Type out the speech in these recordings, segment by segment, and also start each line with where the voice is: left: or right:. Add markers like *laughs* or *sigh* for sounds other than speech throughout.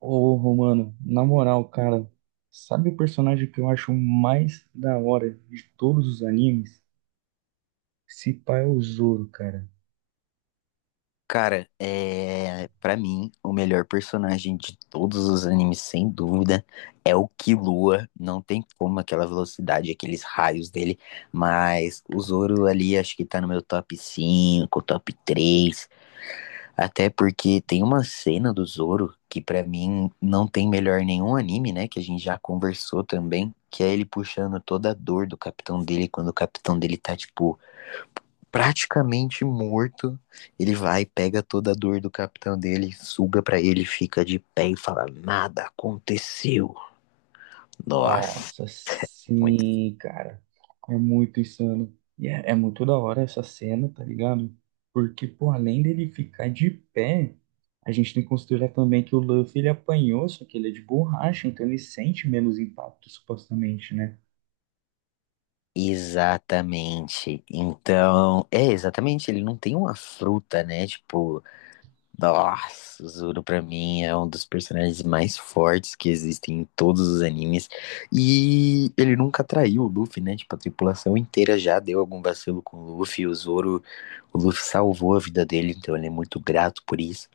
right: Ô, Romano, na moral, cara, sabe o personagem que eu acho mais da hora de todos os animes? Se pá é o Zoro, cara.
left: Cara, para mim, o melhor personagem de todos os animes, sem dúvida, é o Killua. Não tem como aquela velocidade, aqueles raios dele, mas o Zoro ali acho que tá no meu top 5, top 3, até porque tem uma cena do Zoro que pra mim não tem melhor nenhum anime, né, que a gente já conversou também, que é ele puxando toda a dor do capitão dele quando o capitão dele tá tipo praticamente morto, ele vai, pega toda a dor do capitão dele, suga pra ele, fica de pé e fala: Nada aconteceu. Nossa.
right: Nossa,
left: Muito.
right: sim, cara. É muito insano. E é muito da hora essa cena, tá ligado? Porque, pô, além dele ficar de pé, a gente tem que considerar também que o Luffy ele apanhou, só que ele é de borracha, então ele sente menos impacto, supostamente, né?
left: Exatamente. Então, exatamente, ele não tem uma fruta, né? Tipo, nossa, o Zoro pra mim é um dos personagens mais fortes que existem em todos os animes. E ele nunca traiu o Luffy, né? Tipo, a tripulação inteira já deu algum vacilo com o Luffy. O Zoro, o Luffy salvou a vida dele, então ele é muito grato por isso.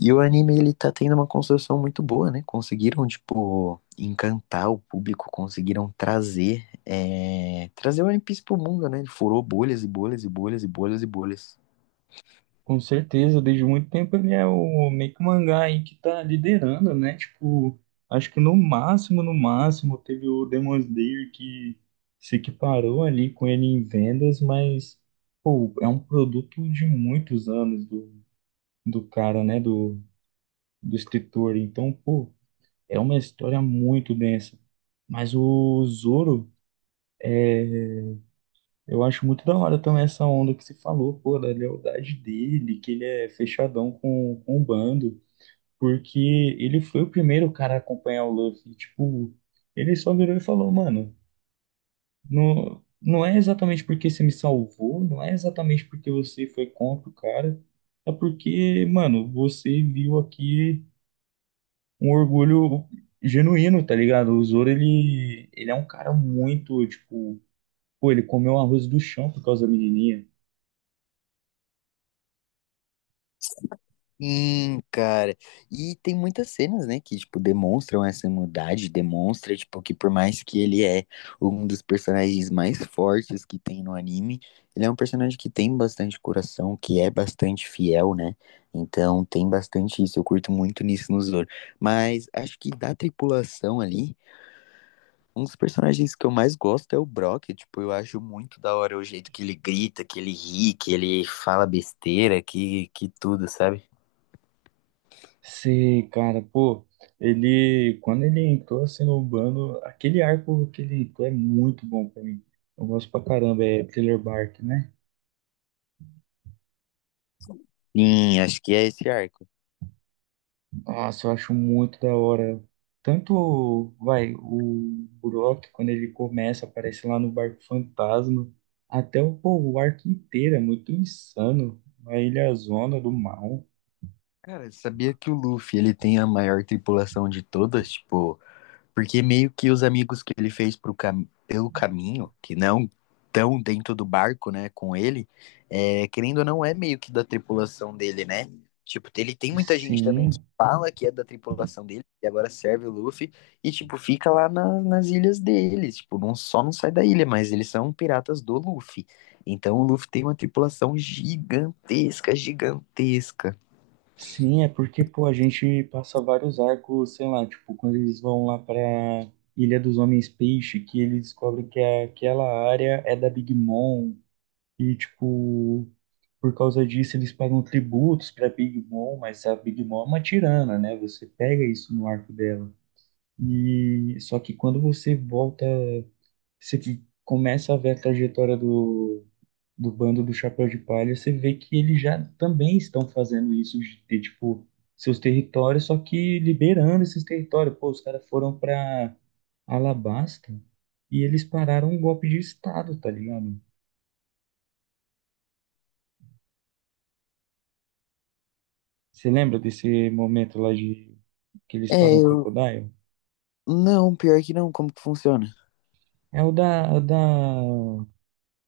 left: E o anime, ele tá tendo uma construção muito boa, né? Conseguiram, tipo, encantar o público, conseguiram trazer o One Piece pro mundo, né? Ele furou bolhas e bolhas e bolhas e bolhas e bolhas.
right: Com certeza, desde muito tempo ele é o meio que o mangá aí que tá liderando, né? Tipo, acho que no máximo, no máximo, teve o Demon Slayer que se equiparou ali com ele em vendas, mas, pô, é um produto de muitos anos do cara, né? Do escritor. Então, pô, é uma história muito densa. Mas o Zoro, eu acho muito da hora também essa onda que se falou, pô, da lealdade dele, que ele é fechadão com o bando. Porque ele foi o primeiro cara a acompanhar o Luffy. Tipo, ele só virou e falou, mano, não, não é exatamente porque você me salvou, não é exatamente porque você foi contra o cara, é porque, mano, você viu aqui um orgulho genuíno, tá ligado? O Zoro, ele é um cara muito, tipo, pô, ele comeu arroz do chão por causa da menininha.
left: Sim, cara. E tem muitas cenas, né, que, tipo, demonstram essa maldade, demonstra, tipo, que por mais que ele é um dos personagens mais fortes que tem no anime, ele é um personagem que tem bastante coração, que é bastante fiel, né? Então tem bastante isso, eu curto muito nisso no Zoro. Mas acho que da tripulação ali, um dos personagens que eu mais gosto é o Brock, tipo, eu acho muito da hora o jeito que ele grita, que ele ri, que ele fala besteira, que tudo, sabe?
right: Sei, cara, pô, ele, quando ele entrou assim no Urbano, aquele arco que ele entrou é muito bom pra mim. Eu gosto pra caramba, é Thriller Bark, né?
left: Sim, acho que é esse arco.
right: Nossa, eu acho muito da hora. Tanto, vai, o Brock, quando ele começa, aparece lá no barco fantasma, até o, pô, o arco inteiro é muito insano. A Ilha Zona do Mal.
left: Cara, sabia que o Luffy, ele tem a maior tripulação de todas? Tipo, porque meio que os amigos que ele fez pro cam... pelo caminho, que não estão dentro do barco, né, com ele, querendo ou não, é meio que da tripulação dele, né? Tipo, ele tem muita gente também que
right: Sim.
left: fala que é da tripulação dele, e agora serve o Luffy, e, tipo, fica lá nas ilhas deles. Tipo, não, só não sai da ilha, mas eles são piratas do Luffy. Então o Luffy tem uma tripulação gigantesca, gigantesca.
right: Sim, é porque, pô, a gente passa vários arcos, sei lá, tipo, quando eles vão lá pra Ilha dos Homens Peixe, que eles descobrem que é, aquela área é da Big Mom, e, tipo, por causa disso eles pagam tributos pra Big Mom, mas a Big Mom é uma tirana, né? Você pega isso no arco dela. E só que quando você volta, você que começa a ver a trajetória do do bando do Chapéu de Palha, você vê que eles já também estão fazendo isso de ter, tipo, seus territórios, só que liberando esses territórios. Pô, os caras foram pra Alabasta e eles pararam um golpe de Estado, tá ligado? Você lembra desse momento lá de que eles
left: É,
right: param o
left: eu.
right: Crocodile?
left: Não, pior que não, como que funciona?
right: É o da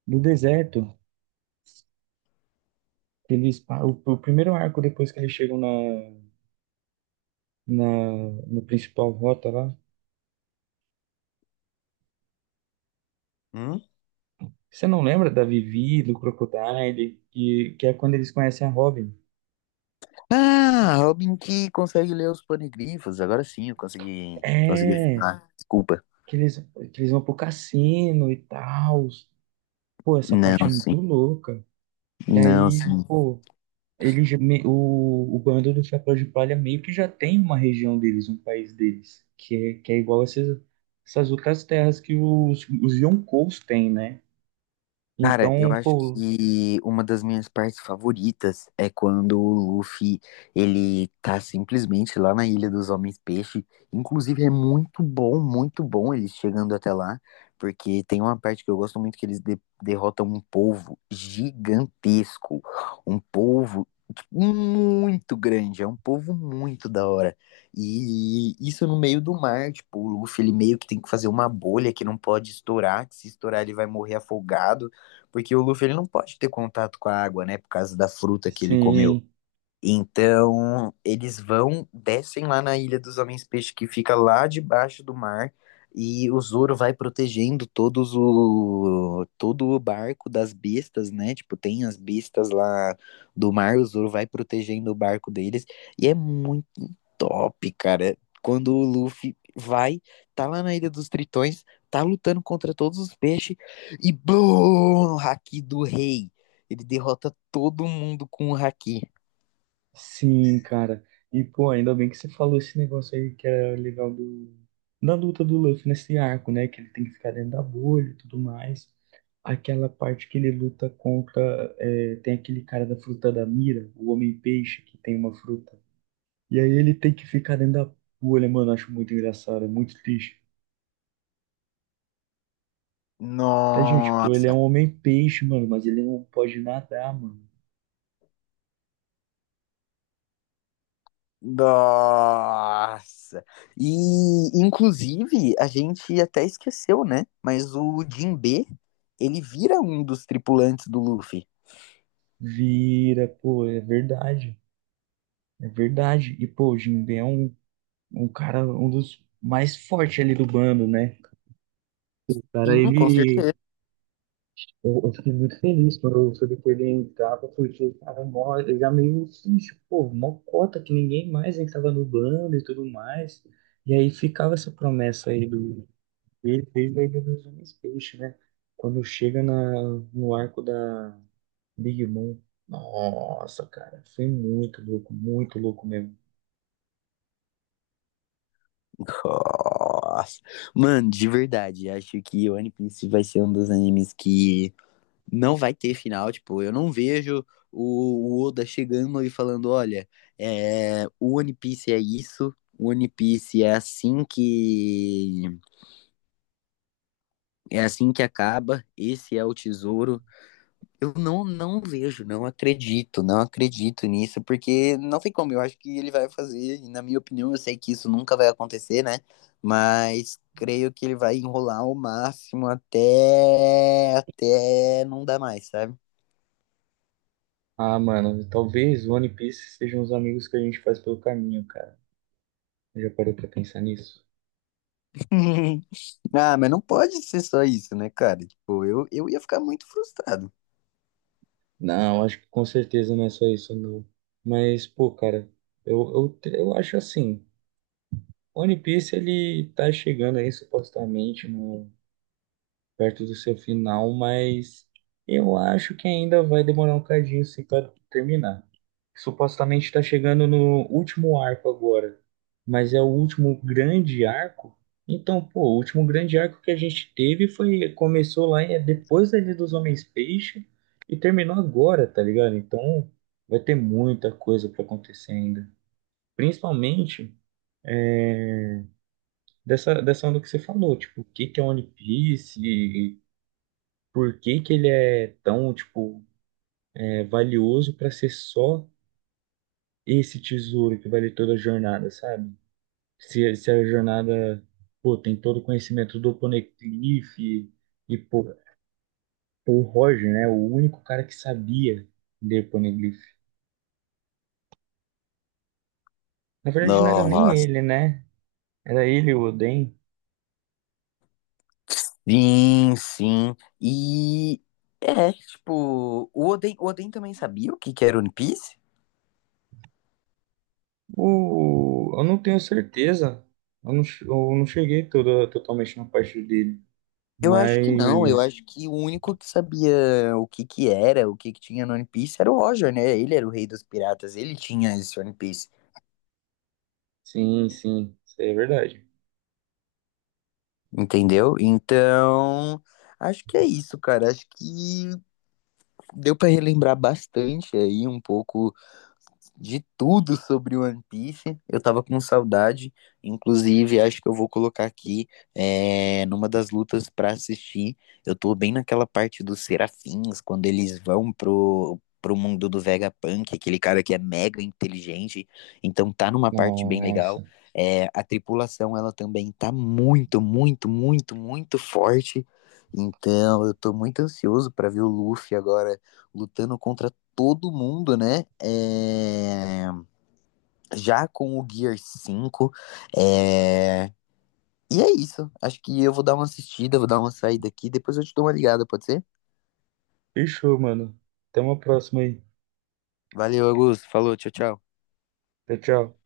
right: do deserto. Que eles, o primeiro arco depois que eles chegam na, na, no principal rota lá,
left: Hum?
right: você não lembra da Vivi, do Crocodile, que é quando eles conhecem a Robin?
left: Ah, Robin que consegue ler os panegrifos. Agora sim, consegui.
right: É,
left: Ah, desculpa.
right: que eles, que eles vão pro cassino e tal. Pô, essa parte é
left: Não,
right: muito
left: sim.
right: louca. E
left: Não,
right: aí,
left: sim.
right: pô, ele, o bando do Chapéu de Palha meio que já tem uma região deles, um país deles, que é igual essas, essas outras terras que os Yonkous têm, né?
left: Cara, eu
right: Então,
left: acho
right: pô,
left: que uma das minhas partes favoritas é quando o Luffy, ele tá simplesmente lá na Ilha dos Homens-Peixe. Inclusive é muito bom eles chegando até lá, porque tem uma parte que eu gosto muito que eles derrotam um polvo gigantesco, um polvo tipo, muito grande, é um polvo muito da hora. E isso no meio do mar, tipo, o Luffy ele meio que tem que fazer uma bolha que não pode estourar, que se estourar ele vai morrer afogado. Porque o Luffy ele não pode ter contato com a água, né? Por causa da fruta que ele comeu.
right: sim.
left: Então, eles vão, descem lá na Ilha dos Homens Peixe, que fica lá debaixo do mar, e o Zoro vai protegendo todo o barco das bestas, né? Tipo, tem as bestas lá do mar, o Zoro vai protegendo o barco deles, e é muito top, cara. Quando o Luffy vai, tá lá na Ilha dos Tritões, tá lutando contra todos os peixes, e BOOM! Haki do Rei. Ele derrota todo mundo com o Haki.
right: Sim, cara. E, pô, ainda bem que você falou esse negócio aí que é legal do, da luta do Luffy nesse arco, né? Que ele tem que ficar dentro da bolha e tudo mais. Aquela parte que ele luta contra. É, tem aquele cara da fruta da mira, o Homem-Peixe, que tem uma fruta. E aí ele tem que ficar dentro da bolha, mano. Eu acho muito engraçado, é muito triste. Tá, gente, pô, ele é um
left: Nossa,
right: Homem-Peixe, mano, mas ele não pode nadar, mano.
left: nossa. E inclusive a gente até esqueceu, né? Mas o Jinbe, ele vira um dos tripulantes do Luffy.
right: Vira, pô, é verdade. É verdade. E, pô, o Jinbe é um um cara, um dos mais fortes ali do bando, né? Cara,
left: Sim, com
right: ele.
left: certeza.
right: Eu fiquei muito feliz quando eu soube que ele entrava, porque ele tava mó, eu já meio fixe, pô, mó cota que ninguém mais entrava no bando e tudo mais. E aí ficava essa promessa aí do. Ele fez a Ilha dos Homens Peixe, né? Quando chega na, no arco da Big Mom. Nossa, cara, foi muito louco mesmo.
left: Nossa. Mano, de verdade, acho que o One Piece vai ser um dos animes que não vai ter final. Tipo, eu não vejo o Oda chegando e falando: olha, é, o One Piece é isso, o One Piece é assim que É assim que acaba, esse é o tesouro. Eu não, não vejo, não acredito nisso, porque não tem como, eu acho que ele vai fazer, e na minha opinião, eu sei que isso nunca vai acontecer, né? Mas creio que ele vai enrolar ao máximo até não dar mais, sabe?
right: Ah, mano, talvez One Piece sejam os amigos que a gente faz pelo caminho, cara. Já parou pra pensar nisso?
left: *laughs* Ah, mas não pode ser só isso, né, cara? Tipo, eu ia ficar muito frustrado.
right: Não, acho que com certeza não é só isso, não. Mas, pô, cara, eu acho assim, One Piece ele tá chegando aí supostamente no perto do seu final, mas eu acho que ainda vai demorar um cadinho assim para terminar. Supostamente está chegando no último arco agora, mas é o último grande arco. Então, pô, o último grande arco que a gente teve foi começou lá é, depois da dos Homens-Peixe e terminou agora, tá ligado? Então, vai ter muita coisa para acontecer ainda. Principalmente é, dessa onda que você falou, tipo, o que que é One Piece, por que que ele é tão, tipo, é, valioso para ser só esse tesouro que vale toda a jornada, sabe? Se a jornada, pô, tem todo o conhecimento do Poneglyph e pô, o Roger, né? O único cara que sabia de Poneglyph. Na verdade, não era nem
left: Nossa.
right: ele, né? Era ele, o Oden.
left: Sim, sim. E é, tipo, o Oden também sabia o que que era One Piece?
right: O, eu não tenho certeza. Eu não, eu não cheguei toda, totalmente na parte dele.
left: Eu acho que não, eu
right: Mas,
left: acho que o único que sabia o que que era, o que que tinha no One Piece era o Roger, né? Ele era o rei dos piratas, ele tinha esse One Piece,
right: sim, sim, isso aí é verdade.
left: entendeu? Então, acho que é isso, cara. Acho que deu pra relembrar bastante aí um pouco de tudo sobre One Piece. Eu tava com saudade. Inclusive, acho que eu vou colocar aqui é, numa das lutas pra assistir. Eu tô bem naquela parte dos serafins, quando eles vão pro mundo do Vegapunk, aquele cara que é mega inteligente. Então tá numa parte bem legal.
right: Nossa.
left: É, a tripulação, ela também tá muito forte. Então, eu tô muito ansioso pra ver o Luffy agora lutando contra todo mundo, né? É, já com o Gear cinco É, e é isso. Acho que eu vou dar uma assistida, vou dar uma saída aqui. Depois eu te dou uma ligada, pode ser?
right: Fechou, mano. Até uma próxima aí.
left: Valeu, Augusto. Falou, tchau, tchau.
right: Tchau, tchau.